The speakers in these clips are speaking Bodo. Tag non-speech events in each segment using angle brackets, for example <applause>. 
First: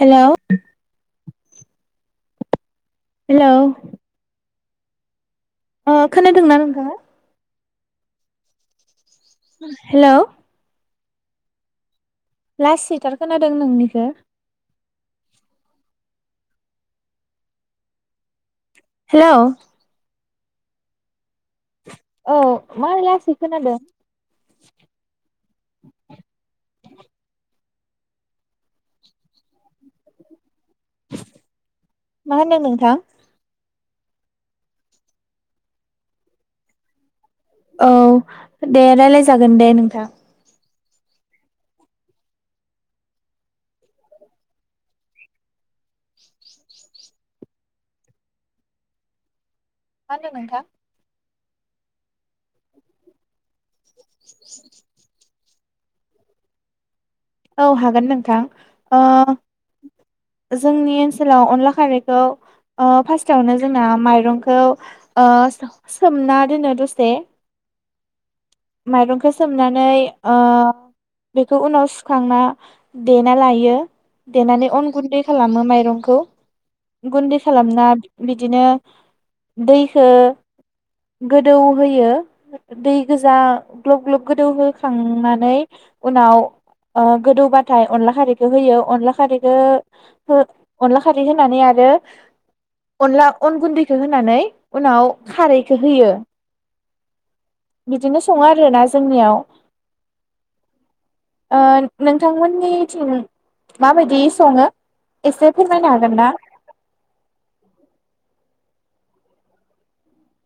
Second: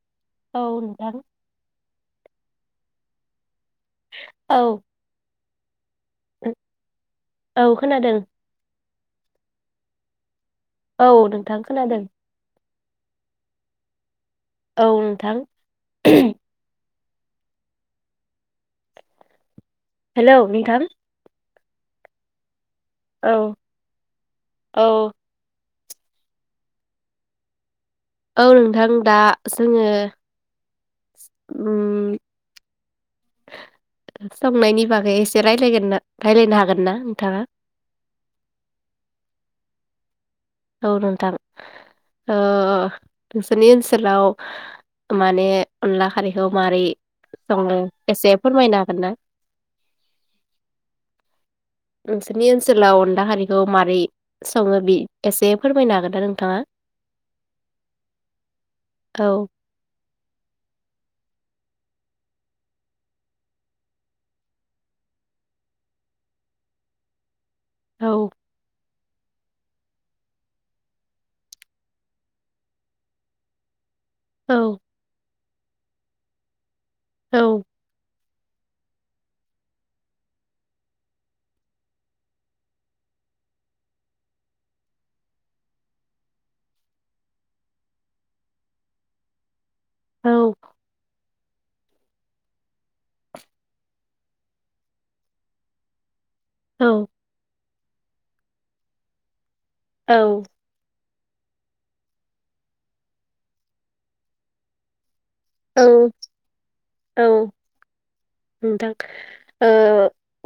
हेलौ औ नोंथां। हेलौ। औ। खोनादोंना नोंथाङा। औ खोनादों। हेलौ। औ नोंथां खोनादों। लासैथार खोनादों नोंनिखो। औ नोंथां। हेलौ। हेल नोंथां। औ‌। एमान लासै औ खोनादों। औ औ नोंथां दा जोङो। उम मा होनदों नोंथां। संनायनि बागै एसे रायलायगोना राय्लायनो हागोन ना नोंथाङा। औ दे राय्लाय जागोन दे नोंथां। औ नोंथां ओ नोंसोरनि ओनसोलाव माने अनला खारैखौ माबोरै सङो एसे फोरमायनो हागोन ना। मा होनदों नोंथां। नोंसोरनि ओनसोलाव अला खारिखौ। मारै सङो बि। एसे फोरमायनो हागोन दा नोंथाङा। औ हागोन नोंथां ओ। औ जोंनि ओनसोलाव अनला खारैखौ ओ फास्टआवनो जोंना माइरंखौ ओ सोमना दोनो दसे। औ। माइरंखौ सोमनानै ओ बेखौ उनाव सुखांना देना लायो। औ देननानै अन गुन्दै। खालामो माइरंखौ गुन्दै औ खालामना बिदिनो दैखो गोदौ होयो दै गोज जा ग्लब ग्लब गोदौ होखांनानै उनाव ओ गोदौबाथाय अनला खारैखो होयो अनला खारैखो हो औ अनलाखारै दै होनानै आरो अनला अन गुन्दैखो होनानै उनाव खारैखो होयो औ बिदिनो सङो आरोना जोंनियाव औ ओ नोंथांमोननिथिं माबायदि सङो? एसे औ फोरमायनो हागोनना? औ नोंथां ओ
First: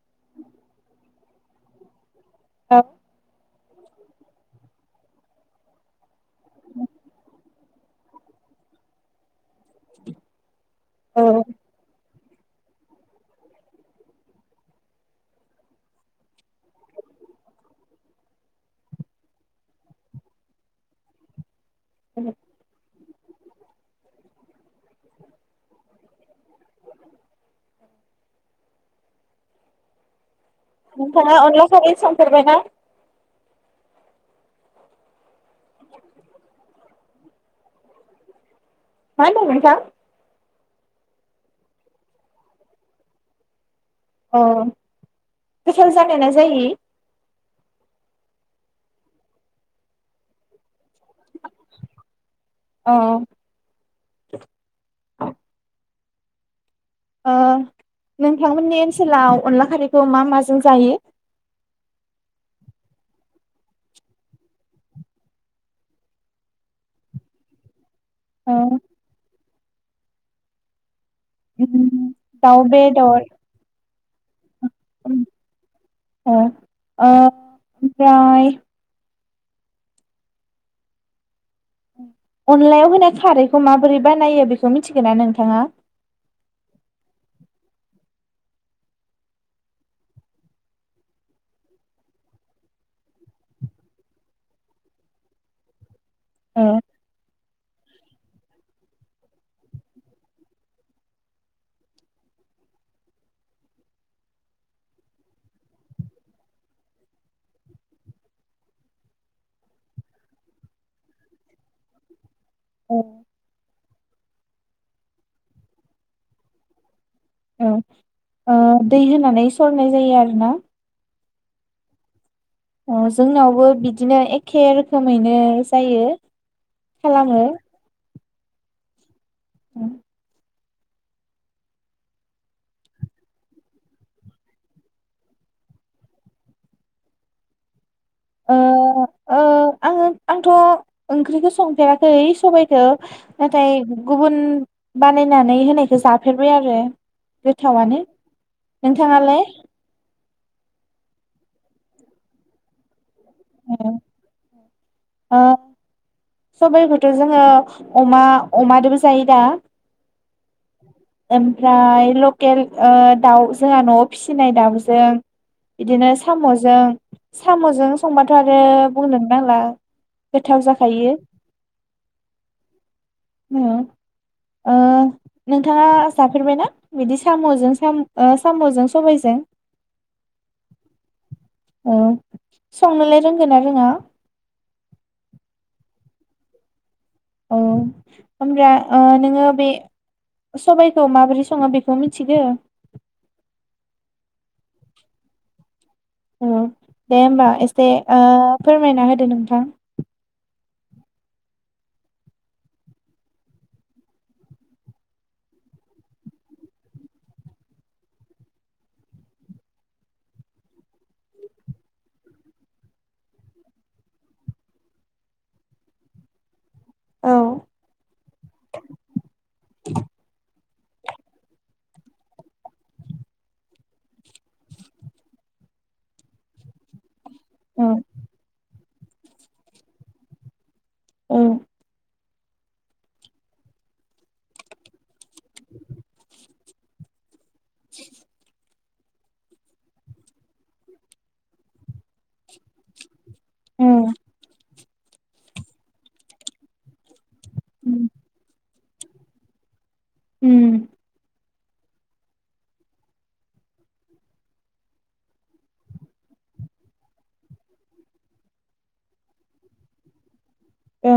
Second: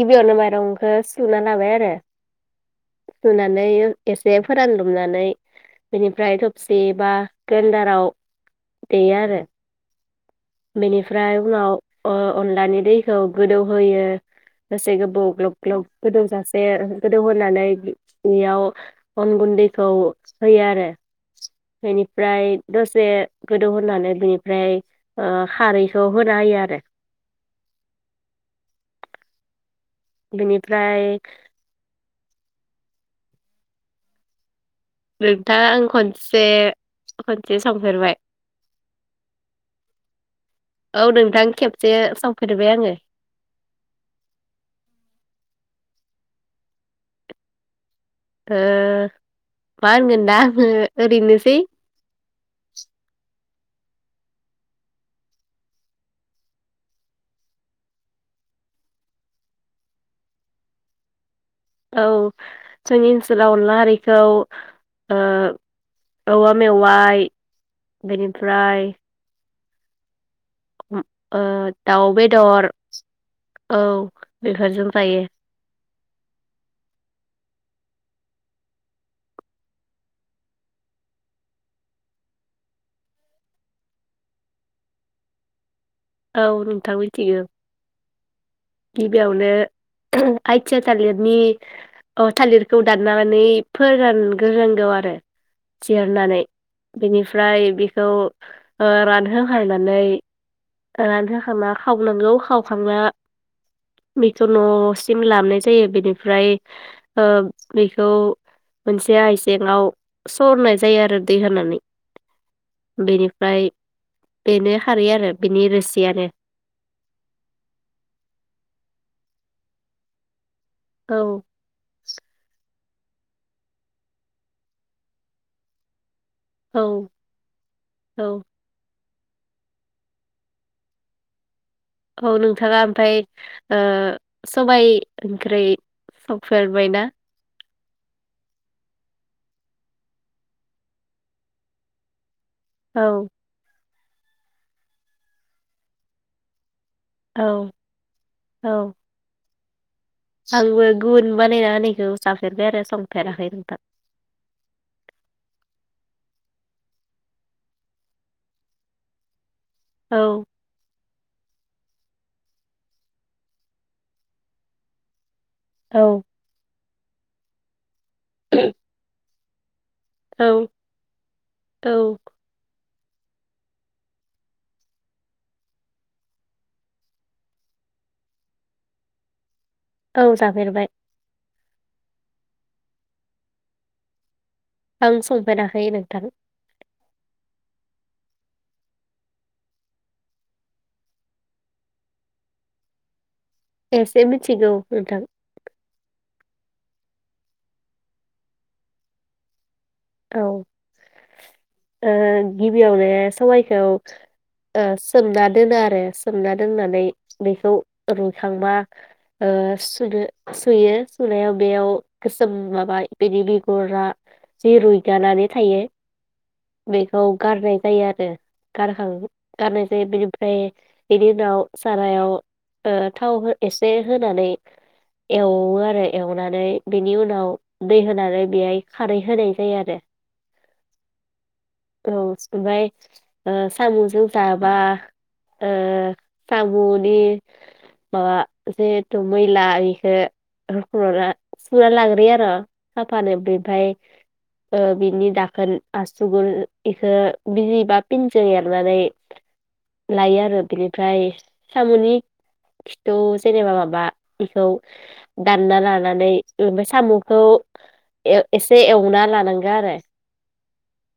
गिबियावनो माइरंखो सुना लाबाय आरो औ नै एसे फोरानदमनानै बेनि फ्राय थबसि एबा गेन्डाराव देयो आरो बेनिफ्राय औ उनाव अ-अनलानि दैखौ गोदौहोयो दसे गोबोव ग्लब ग्लब गोदौजासे गोदौहोनानै बे-बेयाव अन गुन्दैखौ होयो आरो बेनिफ्राय दसे गोदौ होनानै बिनिफ्राय ओ खारैखौ हो जायो आरो बेनिफ्राय नोंथांआ अनलाखारै सं फेरबायना <unintelligible> दा आं खनसे खनसे संफेरबाय मा होनदों नोंथां औ नोंथां खेबसे संफेरबाय आङो अ गोसाल जानायना जायि? ओ मा होनगोन दा आङो ओरैनोसै अ <unintelligible> ओ नोंथांमोननि ओनसोलाव अनला खारैखौ मा माजों जायो? औ जोंनि ओनसोलाव अनला खारिखौ ओ औवा मेवाय ओ बेनिफ्राय <unintelligible> ओ उम दाउ बेदर औ बेफोरजों ओ जायो। ओ ओमफ्राय अनलायाव होनाय खारैखौ माबोरै बानायो बेखौ मिथिगोना नोंथाङा? औ नोंथां मिथिगौ गिबियावनो आइथिया थालिरनि थालिरखौ दाननानै फोरानग्रोनांगौ आरो जिरनानै ओ बेनिफ्राय खौ रानहोखांनानै रानहोखांना खावनांगौ खावखांना बेखौ न'सिम लाबोनाय जायो बेनिफ्राय बेखौ मोनसे आइजेङाव सरनाय जायो आरो दै होनानै। औ बेनिफ्राय बेनो खारै आरो बिनि रोसियानो। औ ओ दै होनानै सरनाय जायो आरो ना। औ अ जोंनावबो बिदिनो एखे रोखोमैनो जायो। औ खालामो औ <unintelligible> औ नोंथाङा ओमफ्राय ओ सबाय ओंख्रि संफेरबायना? ओ ओ आङो आंथ' ओंख्रिखौ संफेराखै सबायखो औ नाथाय गुबुन बानायनानै होनायखौ जाफेरबाय आरो औ गोथावनो औ नोंथाङालाय? आंबो गुबुन बानायना होनायखौ जाफेरबाय आरो स फेराखै नोंथां। ओ सबाइखौथ' जोङो अमा अमादोंबो जायो दा? औ ओमफ्राय लकेल ओ दाउ जोंहा न'आव फिसिनाय दाउजों बिदिनो औ साम'जों साम'जों संबाथ' आरो बुंनोनो नांला औ गोथाव जाखायो। औ ओ नोंथाङा जाफेरबायना बिदि साम'जों साम ओ सामजों सबायजों? औ जाफेरबाय औ संनोलाय रोंगोना रोङा? आं संफेराखै नोंथां। औ होमब्ला ओ नोङो बे सबायखौ माबोरै सङो बेखौ मिथिगो? एसे मिथिगौ नोंथां। औ दे होमबा एसे ओ फोरमायना होदो नोंथां। औ ओ गिबियावनो सबायाइखौ ओ सोमना दोनो आरो सोमना दोननानै बेखौ रुइखांबा ओ सुनो सुयो सुनायाव बेयाव गोसोम माबा बिनि बिगुरा जि रुइगानानै थायो बेखौ औ गारनाय जायो आरो गारखां गारनाय जायो बिनिफ्राय बेनि उनाव सारायाव ओ थाव हो एसे होनानै एवो आरो एवनानै बेनि उन उनाव औ दै होनानै बेयाय खारै होनाय जायो आरो। उ औ ओमफ्राय ओ साम'जों जाबा ओ सामुनि माबा जेहेथु मैला इखो रुख्लना सुना लाग्रोयो आर साफानो बेफाय उम ओ बिनि दाखोन आसुगुर इखो बिजि बा पिनजो एर <unintelligible> नानै लायो आरो बिनिफ्राय सामुनि खिथु जेनेबा माबा इखौ दानना लानानै ओमाय सामुखौ ए एसे एवना लानांगो आरो ओ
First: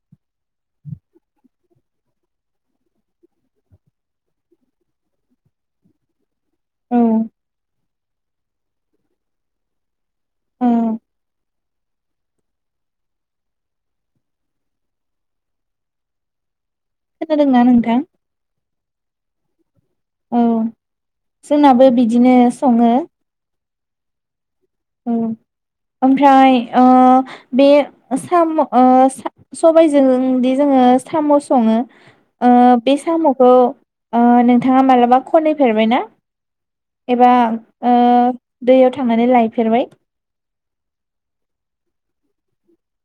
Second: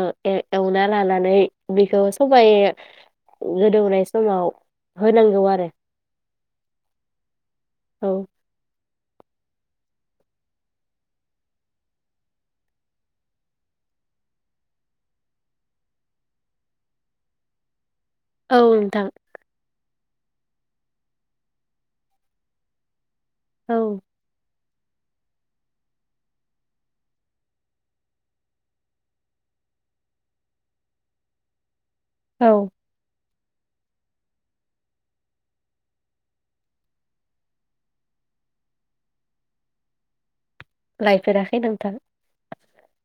ओ ए-एवना लानानै बेखौ सबाय गोदौनाय समाव होनांगौ आरो औ औ ओ खोनादोंना नोंथां? औ नोंथां औ जोंनाबो बिदिनो सङो। औ ओ ओमफ्राय ओ बे साम' ओ सा-सबायजोंदि जोङो साम' सङो ओ औ बे साम' खौ ओ नोंथाङा मालाबा खनैफेरबायना एबा ओ दैयाव थांनानै लाय फेरबाय? लायफेराखै नोंथां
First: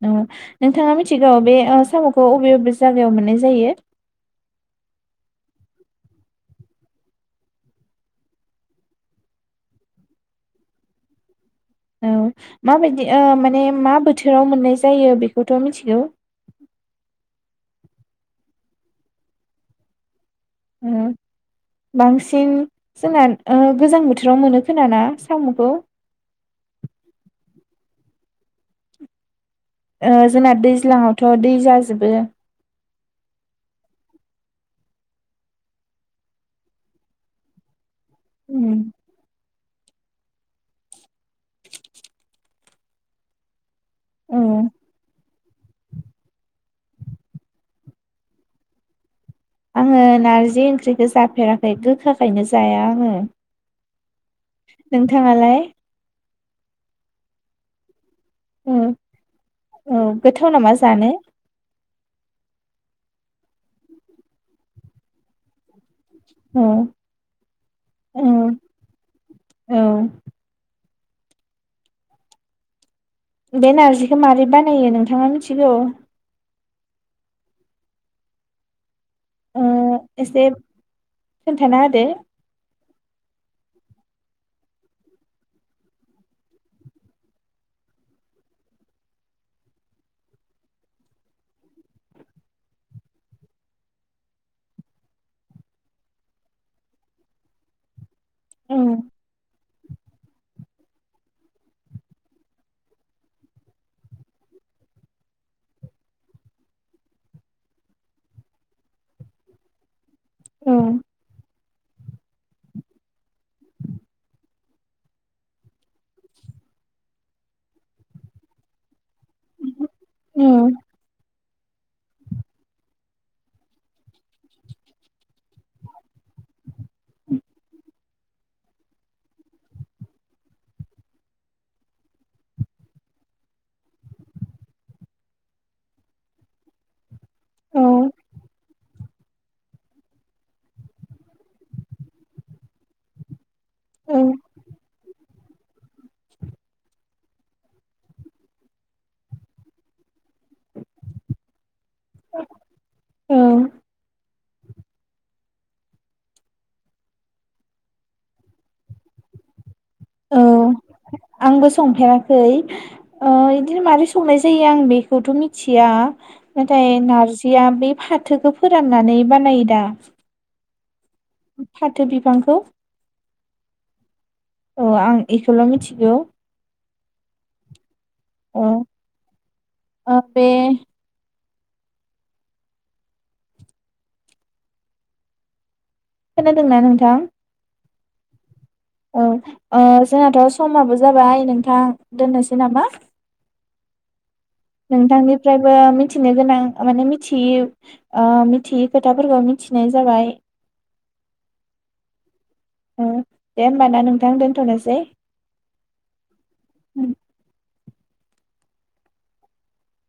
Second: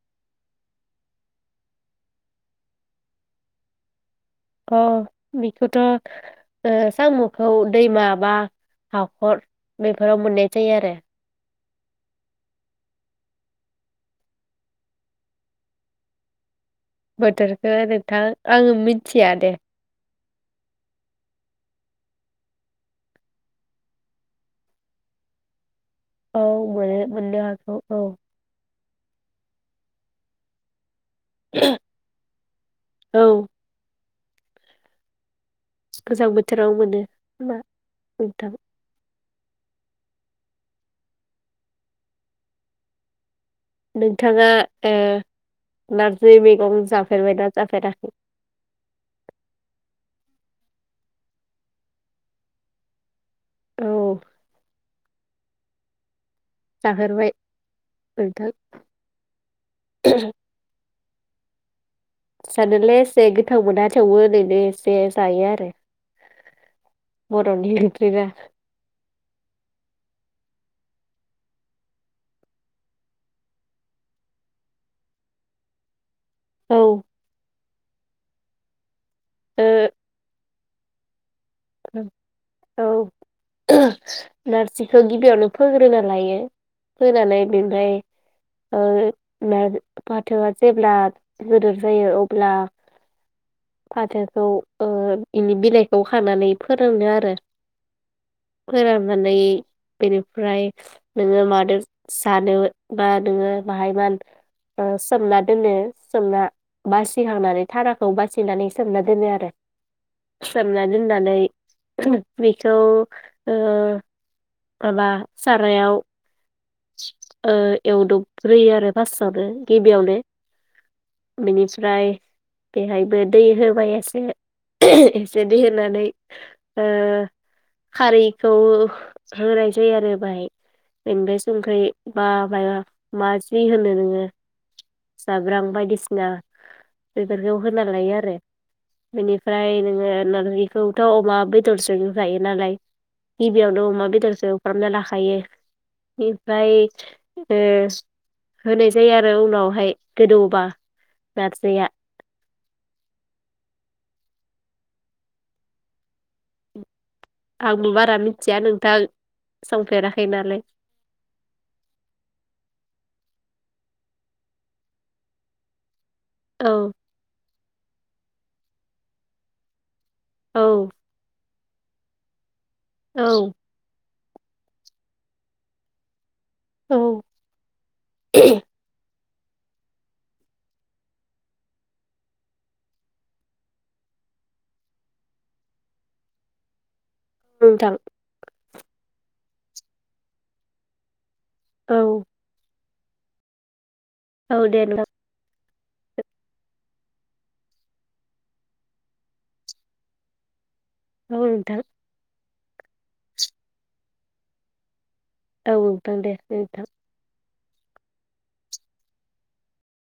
ओ नोंथाङा मिथिगौ बे ओ साम'खौ अबे अबे जागायाव मोननाय जायो अ बेखौथ ओ सामुखौ दैमा बा हाखर बेफोराव मोननाय जायो आरो। औ माबायदि ओ माने मा बोथोराव मोननाय जायो बेखौथ मिथिगौ। बोथोरखो नोंथां आङो मिथिया दे। ओ बांसिन जोंना ओ गोजां बोथोराव मोनो खोना ना सामखौ औ मोनो मोननो हागौ औ ओ जोंना दैज्लांआव थ दै जाजोबो औ गोजां बोथोराव मोनो खोमा नोंथां उम औ नोंथाङा ओ नारजि मैगं जाफेरबायना जाफेराखै। आङो नारजि ओंख्रिखौ जाफेराखै गोखा खायनो जाया आङो। औ। नोंथाङालाय। जाफेरबाय। नोंथां। औ गोथाव नामा जानो। जानोलाय एसे गोथाव मोना थेवबो ओरैनो एसे जायो आरो औ बर'नि औ ओंख्रिना औ बे नारजिखौ मारै बानायो नोंथाङा मिथिगौ। औ ओ एसे। खोनथाना होदो। औ नारजिखौ गिबियावनो फोग्रोना लायो फोनानै बेनिफ्राय नार फाथोआ जेब्ला गोदोर जायो अब्ला। फाथोखौ ओ बिनि बिलाइखौ खानानै फोरोंनो आरो उम फोराननानै बेनिफ्राय। नोङो मादो जानो बा नोङो बाहायमान सोमना दोनो सोमना बासिखांनानै थाराखौ बासि। बासिनानै सोमना दोनो आरो सोमना उम दोननानै। बिखौ। माबा सारायाव। ओ एवदब ग्रोयो आरो फासआवनो। गिबियावनो। उम बेनिफ्राय बेहायबो दै होबाय एसे एसे दै होनानै खारैखौ होनाय जायो आरो बाहाय बेनिफ्राय। संख्रि बा मायबा मा जि होनो नोङो जाब्रां बायदिसिना। बेफोरखौ औ होना लायो आरो बेनिफ्राय नोङो नारजिखौथ' अमा बेदरजोंनो जायो नालाय गिबियावनो अमा औ बेदरजों एवफ्रामना लाखायो। ओमफ्राय होनाय जायो आरो उनावहाय गोदौबा नारजिया। औ आंबो बारा मिथिया नोंथां। संफेराखै औ नालाय आंबो संफेराखै। ओ इदिनो माबोरै संनाय जायो आं बेखौथ' मिथिया। औ नाथाइ नारजिखो। बिया बे फाथोखौ फोराननानै बानायो दा। औ फाथो बिफांखौ। औ औ आं इखौल' मिथिगौ। औ <unintelligible> अ बे - खोनादोंना नोंथां? <unintelligible> औ ओ जोहाथ' समाबो जाबाय नोंथां औ दोननोसै नामा औ दे नोंथां। फ्रायबो मिथिनो गोनां माने मिथियि ओ मिथियि खोथाफोरखौ मिथिनाय जाबाय। औ नोंथां। ओ दे होमबा ना नोंथां दोनथ'नोसै। औ दे नोंथां।